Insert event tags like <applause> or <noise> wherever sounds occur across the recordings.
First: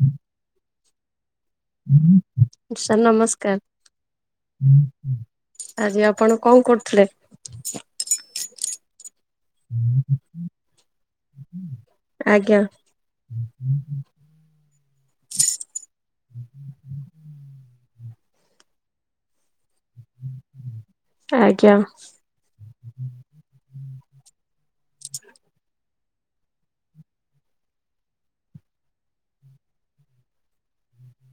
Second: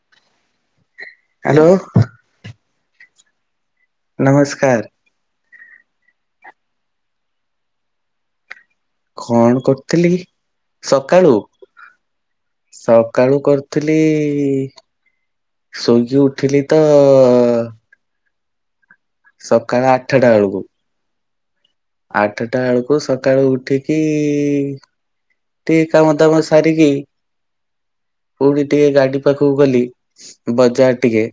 ହୁଁ hello. Sir ନମସ୍କାର। ନମସ୍କାର ଆଜି ଆପଣ କଣ କରୁଥିଲେ? କଣ କରୁଥିଲି ସକାଳୁ ଆଜ୍ଞା ସକାଳୁ କର ଉଥିଲି ଶୋଇକି ଉଠିଲି ତ ସକାଳ ଆଠଟା ବେଳକୁ। ଆଜ୍ଞା। ଆଠଟା ବେଳକୁ ସକାଳୁ ଉଠିକି ଟିକେ କାମ ଦାମ ସାରିକି ଫୁଣି ଟିକେ ଗାଡି ପାଖକୁ ଗଲି ବଜାର ଟିକେ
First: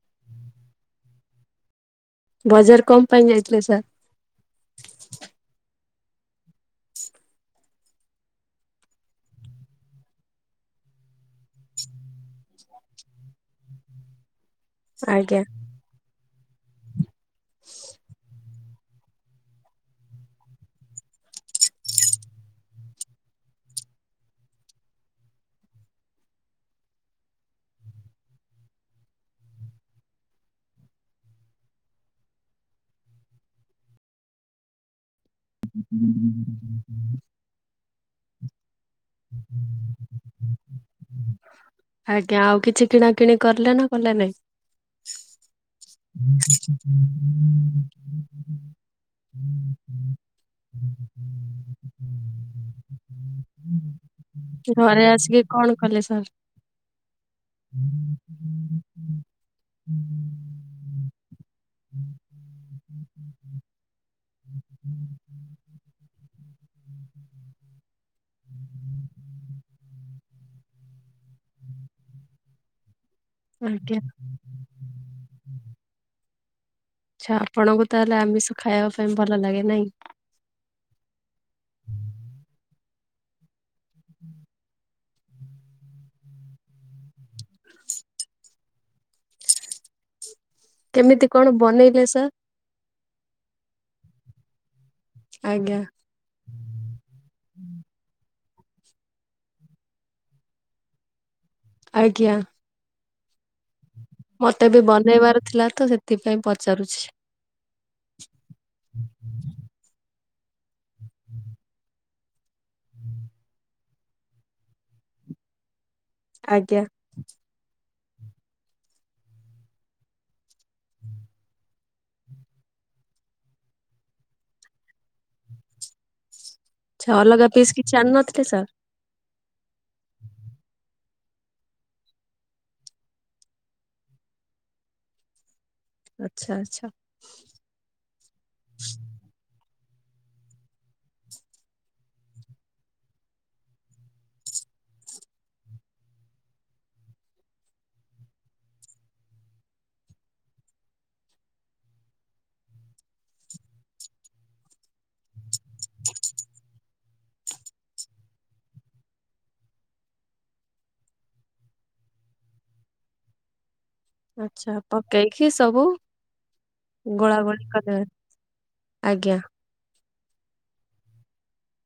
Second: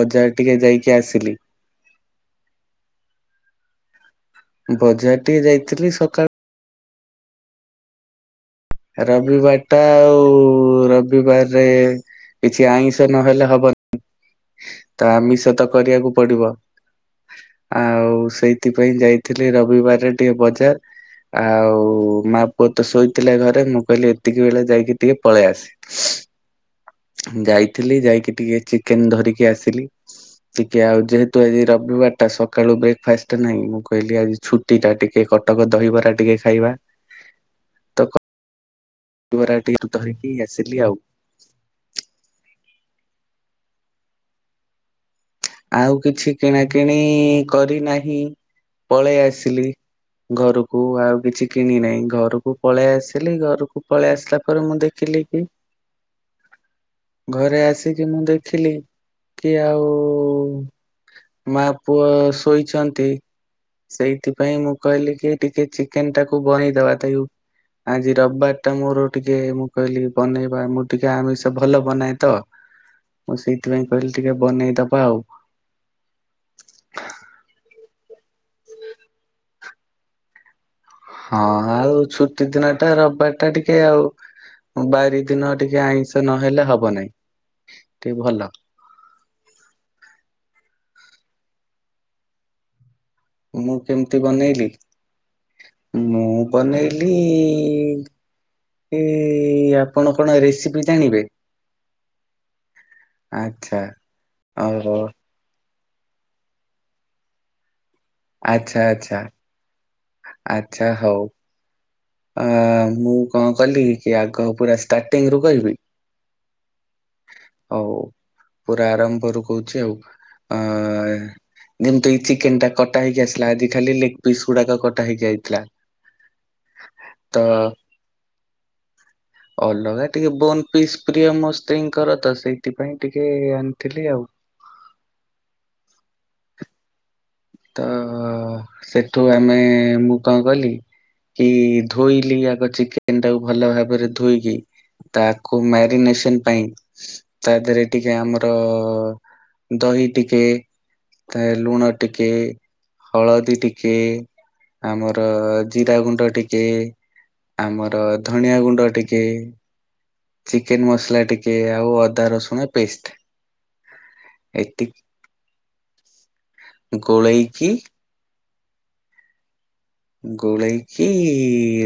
ବଜାର ଟିକେ ଯାଇକି ଆସିଲି। ବଜାର କମ ପାଇଁ ଯାଇଥିଲେ ସାର୍? ବଜାର ଟିକେ ଯାଇଥିଲି ସକାଳ ରବିବାର ଟା ଆଉ ରବିବାରରେ କିଛି ଆଇଁଷ ନହେଲେ ହବନି ତ ଆଜ୍ଞା ଆମିଷ ତ କରିବାକୁ ପଡିବ ଆଉ ସେଇଥିପାଇଁ ଯାଇ ଥିଲି ରବିବାରରେ ଟିକେ ବଜାର ଆଉ ମା ପୁଅ ତ ଶୋଇଥିଲେ ଘରେ ମୁଁ କହିଲି ଏତିକି ବେଳେ ଯାଇକି ଟିକେ ପଳେଇ ଆସ। ଯାଇଥିଲି ଯାଇକି ଟିକେ ଚିକେନ ଧରିକି ଆସିଲି। ଟିକେ ଆଉ ଯେହେତୁ ଆଜି ରବିବାର ଟା ସକାଳୁ ବ୍ରେକଫାଷ୍ଟ ନାଇଁ ମୁଁ କହିଲି ଆଜି ଛୁଟି ଟା ଟିକେ କି କଟକ ଦହିବରା ଟିକେ ଖାଇବା ତ ଦହିବରା ଟିକେ ଧରିକି ଆସିଲି ଆଉ। ଆଜ୍ଞା। ଆଉ କିଛି କିଣା କିିଣି କରଲେ ନା କଲେ ନାଇଁ? ଆଉ କିଛି କିଣା କିିଣି କରିନାହିଁ। ହ ପଳେଇ ଆସିଲି ଘରକୁ ଆଉ କିଛି କିଣି ନାହିଁ ଘରକୁ ପଳେଇ ଆସିଲି ଘରକୁ ପଳେଇ ଆସିଲା ପରେ ମୁଁ ଘରେ ଦେଖିଲ ଆସିକି କି କଣ କଲେ ସାର୍? ଘରେ ଆସିକି ମୁଁ ଦେଖିଲି କି ଆଉ ମା ପୁଅ ଶୋଇଛନ୍ତି ସେଇଥିପାଇଁ ମୁଁ କହିଲି କି ଟିକେ ଚିକେନ ଟାକୁ <unintelligible> ଆଜି ରବାର ତ ମୋର ଟିକେ ମୁଁ କହିଲି ବନେଇବା ମୁଁ ଟିକେ ଆମିଷ ଭଲ ବନାଏ ତ ମୁଁ ସେଇଥିପାଇଁ ଆଜ୍ଞା କହିଲି ଟିକେ ବନେଇଦବା ଆଉ। ଆଛା ଆପଣଙ୍କୁ ତାହେଲେ ଆମିଷ ଖାଇବା ପାଇଁ ଭଲ ଲାଗେ ନାଇଁ? ହଁ ଆଉ ଛୁଟି ଦିନ ଟା ରବିବାର ଟା ଟିକେ ଆଉ ବାରି ଦିନ ଟିକେ ଆଇଁଷ ନହେଲେ ହବ ନାହିଁ ଟିକେ ଭଲ। କେମିତି କଣ ବନେଇଲେ ସାର୍? ମୁଁ କେମିତି ବନେଇଲି? ଆଜ୍ଞା। ମୁଁ ବନେଇଲି ଏ ଆପଣ କଣ ରେସିପି ଜାଣିବେ? ଆଜ୍ଞା। ଆଚ୍ଛା। ମତେ ବି ଓହୋ ବନେଇବାର ଥିଲା ତ ସେଥିପାଇଁ ପଚାରୁଛି? ଆଛା ଆଚ୍ଛା। ଆଛା ହଉ। ଆ ମୁଁ କଣ କଲି କି ଆଗ ପୁରା ଷ୍ଟାର୍ଟିଂ ରୁ କହିବି?। ଆଜ୍ଞା। ହଉ। ପୁରା ଆରମ୍ଭରୁ କହୁଛି ଆଉ। ଯେମିତି ଏଇ ଚିକେନ ଟା କଟା ହେଇକି ଆସିଲା ଆଜି ଖାଲି ଲେଗ ପିସ୍ ଗୁଡାକ କଟା ହେଇକି ଆଇଥିଲା। ଆଛା ତ ଅଲଗା ପିସ୍ କିଛି ଆଣନଥିଲେ ସାର୍?। ଅଲଗା ଟିକେ ବୋନ ପିସ୍। ପ୍ରିୟ ମୋ ସ୍ତ୍ରୀ ଙ୍କର ତ ସେଇଥିପାଇଁ ଟିକେ ଆଣିଥିଲି ଆଉ। ଆଚ୍ଛା ଆଛା। ତ ସେଠୁ ଆମେ ମୁଁ କଣ କଲି। କି ଧୋଇଲି ଆଗ ଚିକେନ ଟାକୁ ଭଲ ଭାବରେ ଧୋଇକି। ତାକୁ ମ୍ୟାରିନେସନ ପାଇଁ। ତା ଦେହରେ ଟିକେ ଆମର ଦହି ଟିକେ ତା ଲୁଣ। ଟିକେ ହଳଦୀ ଟିକେ ଆମର। ଜିରା ଗୁଣ୍ଡ ଟିକେ ଆମର ଧଣିଆ ଗୁଣ୍ଡ ଟିକେ। ଚିକେନ ମସଲା ଟିକେ ଆଉ ଅଦା ରସୁଣ ପେଷ୍ଟ। ଆଛା। ଏତିକି ପକେଇକି ସବୁ ଗୋଳା ଗୋଳି ଗୋଳେଇକି କରିଦେବେ। ଆଜ୍ଞା। ଗୋଳେଇକି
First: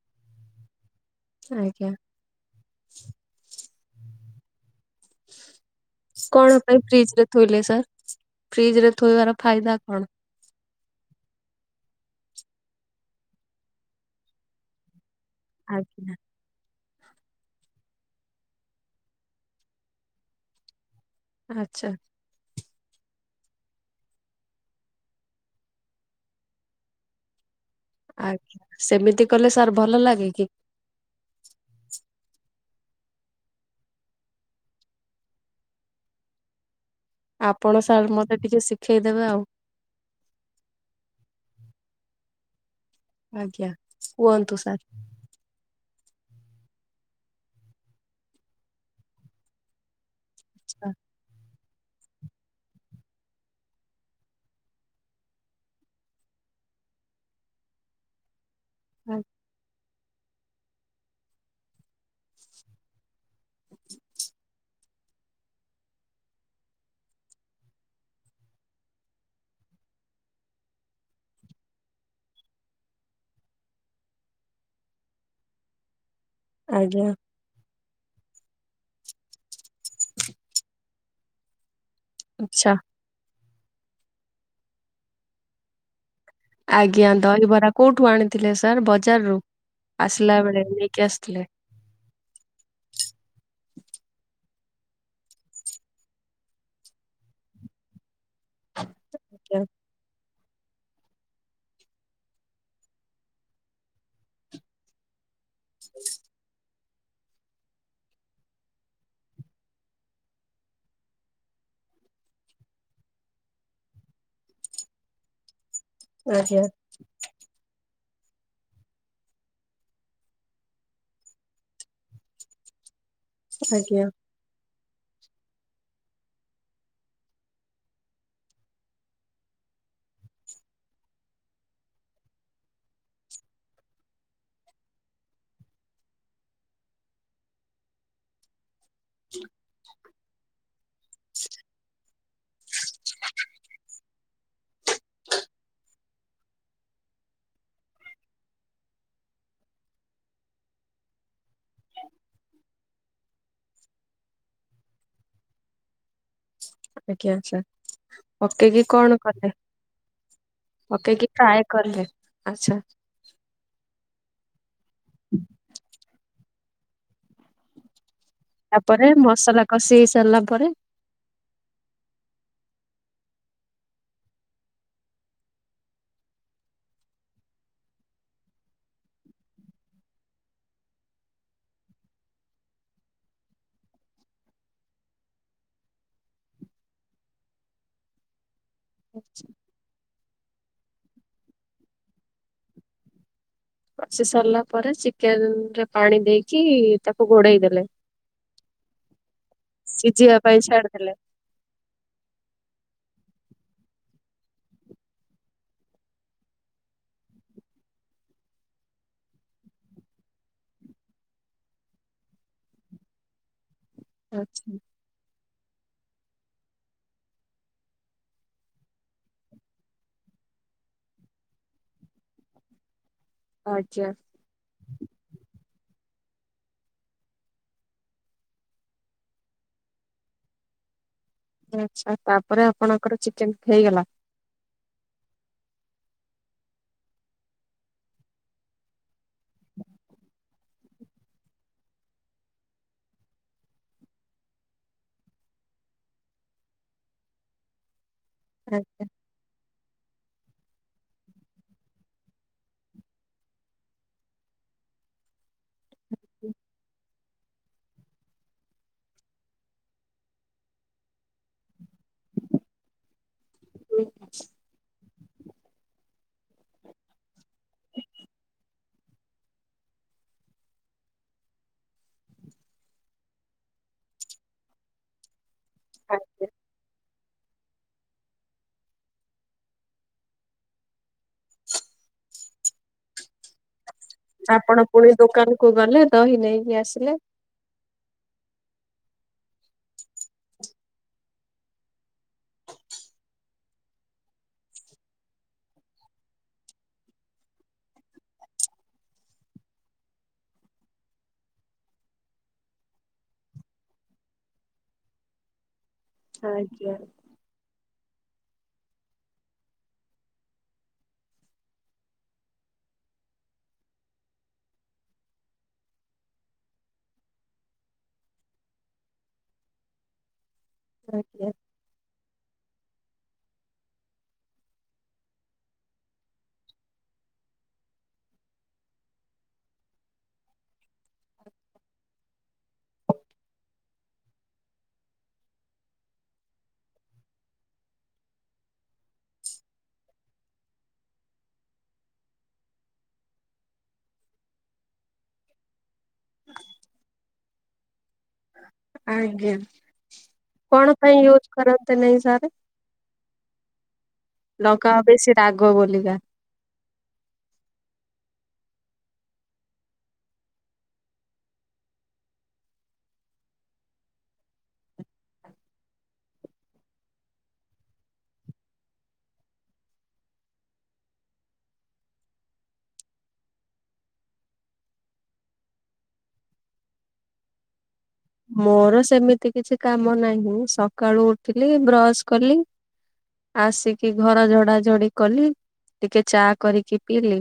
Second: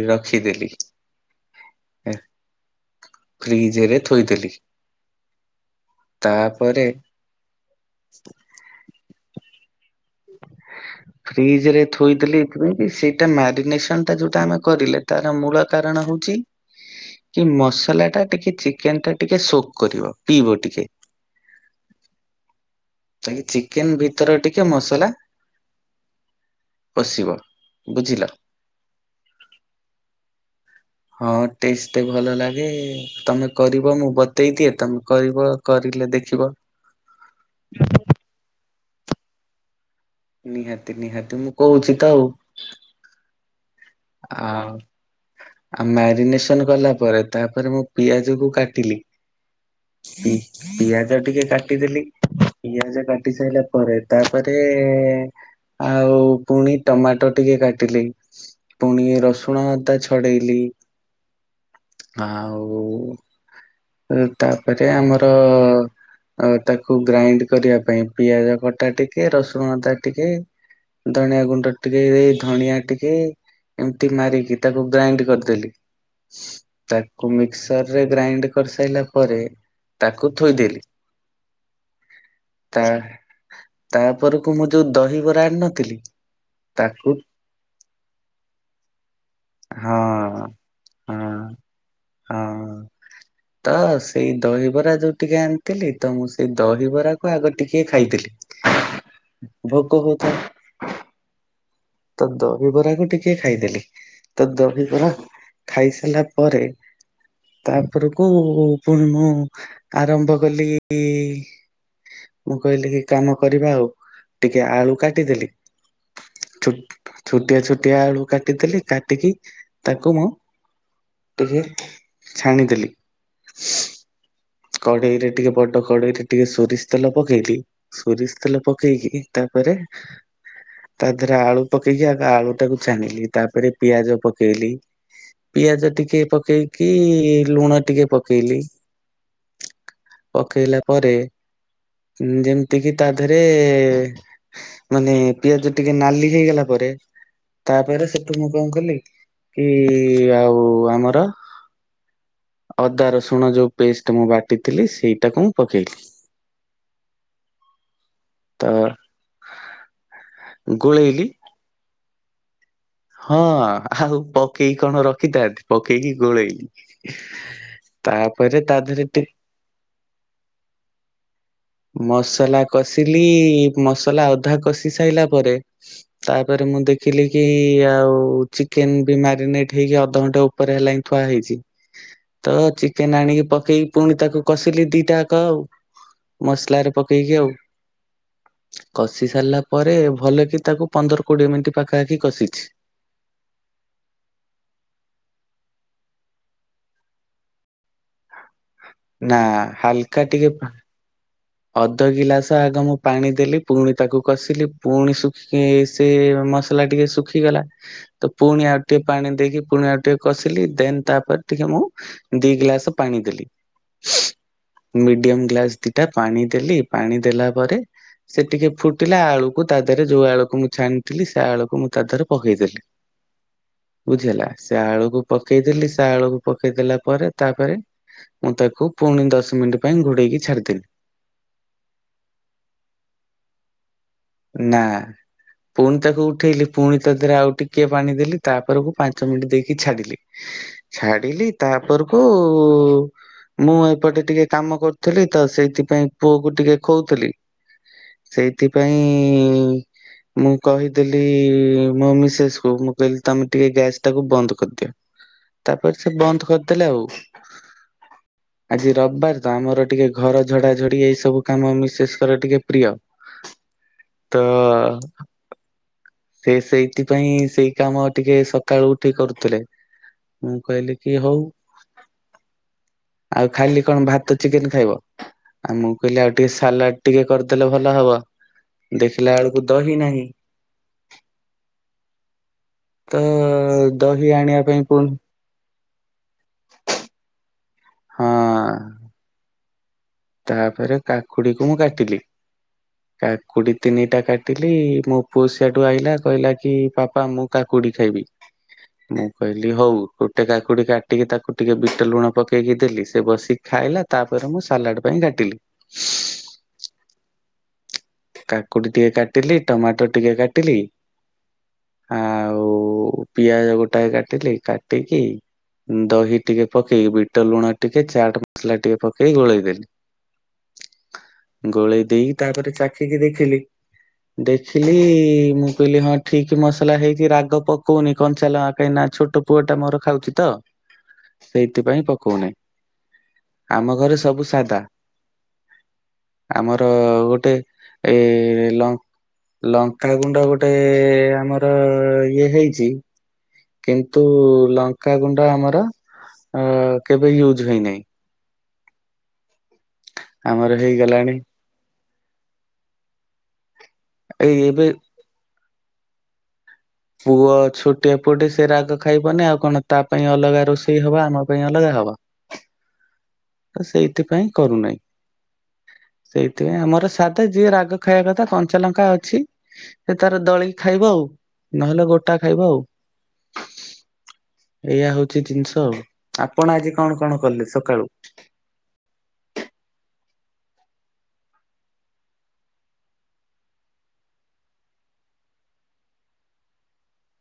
ରଖିଦେଲି। ଆଜ୍ଞା। ଫ୍ରିଜରେ ଥୋଇଦେଲି। କଣ ପାଇଁ ତାପରେ ଫ୍ରିଜ ରେ। ଥୋଇଲେ ସାର୍ ଫ୍ରିଜ ରେ ଥୋଇବାର ଫାଇଦା କଣ?। ଫ୍ରିଜ ରେ ଥୋଇଦେଲି ଏଥିପାଇଁ କି ସେଇଟା ମ୍ୟାରିନେସନ ଟା ଯୋଉଟା ଆମେ କରିଲେ। ତାର ମୂଳ କାରଣ ଆଜ୍ଞା। ହଉଛି। କି ମସଲା ଟା ଟିକେ ଚିକେନ ଟା ଟିକେ ସୋକ କରିବ ପିଇବ ଟିକେ। ଆଛା। ତ ଏଇ ଚିକେନ ଭିତର ଟିକେ ମସ। ମସଲା ପସିବ। ଆଜ୍ଞ୍ୟା ସେମିତି କଲେ ସାର୍ ଭଲ ଲାଗେ କି?। ହଁ ଟେଷ୍ଟ ଟା ଵି ଭଲ ଲାଗେ। ତମେ କରିବ ମୁଁ ବତେଇ ଦିଏ ତମେ କରିବ କରିଲେ ଦେଖିବ। ଆପଣ ସାର୍ ମତେ ଟିକେ ଶିଖେଇଦେବେ ଆଉ। ନିହାତି ନିହାତି ମୁଁ କହୁଛି ତ ଆଉ। ଆଜ୍ଞା କୁହନ୍ତୁ ଆଉ ସାର୍। ଆଉ ମ୍ୟାରିନେସନ କଲା ପରେ ତାପରେ ମୁଁ ପିଆଜ କୁ କାଟିଲି। ପିଆଜ ଟିକେ କାଟିଦେଲି। ପିଆଜ କାଟି ସାରିଲା ପରେ ତାପରେ। ଆଉ ପୁଣି ଟମାଟୋ ଟିକେ କାଟିଲି। ପୁଣି ଆ- ରସୁଣ ଅଦା ଛଡେଇଲି ଆଉ। ହ ତାପରେ ଆମର। ଆଉ ତାକୁ ଗ୍ରାଇଣ୍ଡ କରିବା ପାଇଁ ପିଆଜ କଟା ଟିକେ ରସୁଣ ଅଦା ଟିକେ। ଧଣିଆ ଗୁଣ୍ଡ ଟିକେ ଏଇ ଧଣିଆ ଟିକେ। ଏମିତି ମାରିକି ତାକୁ ଗ୍ରାଇଣ୍ଡ କରିଦେଲି ଆଜ୍ଞା ତାକୁ ମିକ୍ସରରେ ଗ୍ରାଇଣ୍ଡ କରିସାରଲା ପରେ ତାକୁ ଥୋଇଦେଲି ଆଚ୍ଛା ତା ତା ପରକୁ ମୁଁ ଯୋଉ ଦହିବରା ଆଣିିନଥିଲି। ଆଜ୍ଞା ଦହିବରା କୋଉଠୁ ଆଣିଥିଲେ ସାର୍ ବଜାରରୁୁ ହଁ ଆସିଲା ବେଳେ ନେଇକି ହଁ ଆସିଥିଲେ। ହଁ ତ ସେଇ ଦହିବରା ଯୋଉ ଟିକେ ଆଣିଥିଲି ତ ମୁଁ ସେଇ ଦହିବରାକୁ ଆଗ ଟିକେ ଖାଇଥିଲି। ଆଜ୍ଞା ଭୋକ ହୁତ ତ ଦହିବରାକୁ ଟିକେ ଖାଇଦେଲି ତ ଦହିବରା ଖାଇସାରିଲା ପରେ ତାପରକୁ ପୁଣି ମୁଁ ଆରମ୍ଭ କଲି ମୁଁ କହିଲି କି କାମ କରିବା ଆଉ ଟିକେ ଆଳୁ କାଟିଦେଲି ଆଜ୍ଞା ଛୁ ଛୋଟିଆ ଛୋଟିଆ ଆଳୁ କାଟିଦେଲି କାଟିକି ତାକୁ ମୁ ଟିକେ ଛାଣିଦେଲି। ଆଜ୍ଞା କଡେଇରେ ଟିକେ ବଡ କଡେଇରେ ଟିକେ ସୋରିଷ ତେଲ ପକେଇଲି ସୋରିଷ ତେଲ ପକେଇକି ତାପରେ ତା ଦେରେ ଆଳୁ ପକେଇକି ଆଗ ଆଳୁ ଟାକୁ ଛାଣିଲି ତାପରେ ପିଆଜ ପକେଇଲି ପିଆଜ ଟିକେ ପକେଇକି ଲୁଣ ଟିକେ ପକେଇଲି <inaudible> ପକେଇଲା ପରେ ଯେମିତି କିି ତା ଦେହରେ ମାନେ ପିଆଜ ଟିକେ ନାଲି ହେଇଗଲା ପରେ ତାପରେ ସେଠୁ ମୁଁ କଣ କଲି କି ଆଉ ଆମର ଅଦା ରସୁଣ ଯେଉଁ ପେଷ୍ଟ ମୁଁ ବାଟିଥିଲି ସେଇଟାକୁ ମୁ ପକେଇଲି ଆଜ୍ଞାଛାର୍ ତ ପକେଇକି କିି କଣ କଲେ ଗୋଳେଇଲି ପକେଇକି ଫ୍ରାଏ କଲେ ଆଛା ହ ଆଉ ପକେଇକି କଣ ରଖିଥାନ୍ତି ପକେଇକି ଗୋଳେଇଲି ତାପରେ ତା ଦେହରେ ତାପରେ ଟିକେ ମସଲା କଷି ହେଇ ସାରିଲା ପରେ ମସଲା କଷିଲି ମସଲା ଅଧା କଷି ସାଇଲା ପରେ ତାପରେ ମୁଁ ଦେଖିଲି କି ଆଉ ଚିକେନ ବି ମ୍ୟାରିନେଟ ହେଇକି ଅଧଘଣ୍ଟା ଓ ପରେ ହେଲାନି ଥୁଆ ହେଇଛି ତ ଚିକେନ ଆଣିକି ପକେଇକି ପୁଣି ତାକୁ କସିଲି ଦିଟାକ ଆଉ ମସଲାରେ ପକେଇକି ଆଉ କଷି ସାରିଲା ପରେ ଭଲ କି ତାକୁ ପନ୍ଦର କୋଡିଏ ମିନିଟ୍ ପାଖା ଆାଖି କଷିଛି କଷି ସାରିଲା ପରେ ଚିକେନ ରେ ପାଣି ଦେଇକି ତାକୁ ଘୋଡେଇ ଦେଲେ ନା ହାଲକା ସିଝିବା ଟିକେ ପାଇଁ ପା- ଛାଡିଥଦେଲେ ଅଧ ଗିଲାସ ଆଗ ମୁଁ ପାଣି ଦେଲି ପୁଣି ତାକୁ କଷିଲି ପୁଣି ଶୁଖିକି ସେ ମସଲା ଟିକେ ଶୁଖିଗଲା ତ ପୁଣି ଆଉ ଟିକେ ପାଣି ଦେଇକି ପୁଣି ଆଉ ଟିକେ କସିଲି ଦେନ ତାପରେ ଟିକେ ମୁ ଦି ଗ୍ଲାସ ପାଣି ଦେଲି। ଆଛା ମିଡିୟମ ଗ୍ଲାସ ଦିଟା ପାଣି ଦେଲି ପାଣି ଦେଲା ପରେ ସେ ଟିକେ ଫୁଟିଲା ଆଳୁକୁ ତା ଦେହରେ ଯୋଉ ଆଳୁକୁ ମୁଁ ଛାଣିଥିଲି ସେ ଆଳୁକୁ ମୁଁ ତା ଦେହରେ ପକେଇଦେଲି। <inaudible> ବୁଝି ହେଲା ସେ ଆଳୁକୁ ପକେଇଦେଲି ସେ ଆଳୁକୁ ପକେଇଦଲା ପରେ ତାପରେ ମୁ ତାକୁ ପୁଣି ଦଶ ମିନିଟ୍ ପାଇଁ ଘୋଡ଼େଇକି ଛାଡ଼ିଦେଲି। ଆଚ୍ଛା ତାପରେ ଆପଣଙ୍କର ଚିକେନ୍ ହେଇଗଲା? ନାଁ। ପୁଣି ତାକୁ ଉଠେଇଲି ପୁଣି ତାଦେହରେ ଆଉ ଟିକିଏ ପାଣି ଦେଲି ତାପରକୁ ପାଞ୍ଚ ମିନିଟ୍ ଦେଇକି ଛାଡ଼ିଲି। ଛାଡ଼ିଲି ତାପରକୁ ମୁଁ ଏପଟେ ଟିକେ କାମ କରୁଥିଲି ତସେଇଥିପାଇଁ ପୁଅକୁ ଟିକେ ଖୋଉଥିଲି ସେଇଥିପାଇଁ <inaudible> ମୁଁ କହିଥିଲି ମୋ ମିସେସ୍କୁ ମୁଁ କହିଲି ତମେ ଟିକେ ଗ୍ୟାସ୍ ଟାକୁ ବନ୍ଦ କରିଦିଅ। <inaudible> ତାପରେସେ ବନ୍ଦ କରିଦେଲେ ଆଉ। <inaudible> ଆଜି ରବିବାରତ ଆମର ଟିକେ ଘର ଝଡ଼ା ଝଡ଼ି ଏଇ ସବୁ କାମ ମିସେସଙ୍କ ଟିକେ ପ୍ରିୟ। ଉଁ ତ ହୁଁ। ସେ ସେଇଥିପାଇଁ ସେଇ କାମ ଟିକେ ସକାଳୁ ଉ ଏଠି କରୁଥିଲେ ମୁଁ କହିଲିକି ହଉ ଆଉ ଖାଲି କଣ ଭାତ ଚିକେନ୍ ଖାଇବ ଆଉ ମୁଁ କହିଲି ଆଉ ଆଜ୍ଞା ଟିକେ ସାଲାଟ୍ ଟିକେ କରିଦେଲେ ଭଲ ହବ ଦେଖିଲା ବେଳକୁ ଦହି ନାହିଁ। ତୋ ଆପଣ ପୁଣି ଦୋକାନକୁ ଗଲେ ଦହି ନେଇକି ଆସିଲେ। ହଁ। ତାପରେ କାକୁଡ଼ିକୁ ମୁଁ କାଟିଲି <inaudible> କାକୁଡ଼ି ତିନିଟା କାଟିଲି ମୋ ପୁଅସିିଆଡୁ ଆଇଲା କହିଲାକି ପାପା ମୁଁ କାକୁଡ଼ି ଖାଇବି ମୁଁ କହିଲି ହଉ ଗୋଟେ କାକୁଡ଼ି କାଟିକି ତାକୁ ଟିକେ ବିଟ ଲୁଣ ପକେଇକି ଦେଲି ସେବସିକି ଖାଇଲା ତାପରେ ମୁଁ ସାଲାଟ୍ ପାଇଁ କାଟିଲି। ଆଜ୍ଞା। କାକୁଡ଼ି ଟିକେ କାଟିଲି ଟମାଟୋ ଟିକେ କାଟିଲି ଆଉ ପିଆଜ ଗୋଟାଏ କାଟିଲି କାଟିକି ଦହି ଟିକେ ପକେଇକି ବିଟ ଲୁଣ ଟିକେ ଚାଟ୍ ମସଲା ଟିକେ ପକେଇ ଗୋଳେଇଦେଲି। ଆଜ୍ଞା। ଗୋଳେଇ ଦେଇ ତାପରେ ଚାଖିକି ଦେଖିଲି ଦେଖିଲି ମୁଁ କହିଲି ହଁ ଠିକ୍ ମସଲା ହେଇଚି ରାଗ ପକଉନି କଞ୍ଚା ଲଙ୍କା କାହିଁି ନା ଛୋଟ ପୁଅଟା ମୋର ଖାଉଚିତ ସେଇଥିପାଇଁ ପକଉନି। ଆମ ଘରେ ସବୁ ସାଧା ଆମର ଗୋଟେ ଏ ଲ ଲଙ୍କାଗୁଣ୍ଡ ଗୋଟେ ଆମର ଇଏ ହେଇଚି କିନ୍ତୁ ଲଙ୍କାଗୁଣ୍ଡ ଆମର ଅଁ କେବେ ୟୁଜ୍ ହୋଇନାହିଁ। ଆଜ୍ଞା ଆମର କଣ ପାଇଁ ହେଇଗଲାଣି ୟୁଜ୍ କରନ୍ତି ନାଇଁ ସାର୍? ଏଇ ଏବେ ଲଙ୍କା ବେଶୀ ରାଗ ବୋଲିକା। ପୁଅ ଛୋଟିଆ ପୁଅଟେ ସେରାଗ ଖାଇବନି ଆଉ କଣ ତାପାଇଁ ଅଲଗା ରୋଷେଇ ହବ ଆମ ପାଇଁ ଅଲଗା ହବ। ତ ସେଇଥିପାଇଁ କରୁନାଇଁ। ସେଇଥିପାଇଁ ଆମର ସାଧା ଯିଏ ରାଗ ଖାଇବା କଥା କଞ୍ଚା ଲଙ୍କା ଅଛି ସେତାର ଦଳିକି ଖାଇବ ଆଉ ନହେଲେ ଗୋଟା ଖାଇବ ଆଉ। ଏଇୟଆ ହଉଚି ଜିନିଷ ଆଉ ଆପଣ ଆଜି କଣ କଣ କଲେ ସକାଳୁ? ମୋର ସେମିତି କିଛି କାମ ନାହିଁ ସକାଳୁ ଉଠଥିଲି ବ୍ରଶ୍ କଲି ଆସିକି ଘର ଝଡ଼ା ଝଡ଼ି କଲି, ଟିକେ ଚା କରିକି ପିଇଲି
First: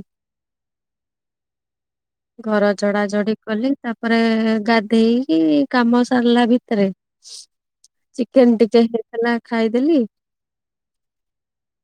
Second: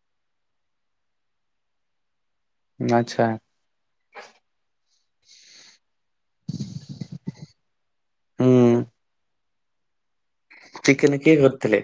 ଘର ଝଡା ଝଡି ଆଚ୍ଛା ଜଡି କଲି ତାପରେ ଗାଧେଇଲି କାମ ସରିଲା ଭିତରେ ହୁଁ ଚିକେନ ଫିକେନ୍ ହେଇଥିଲା ଖାଇଦେଲି ଚିକେନ କିଏ କରିଥିଲେ?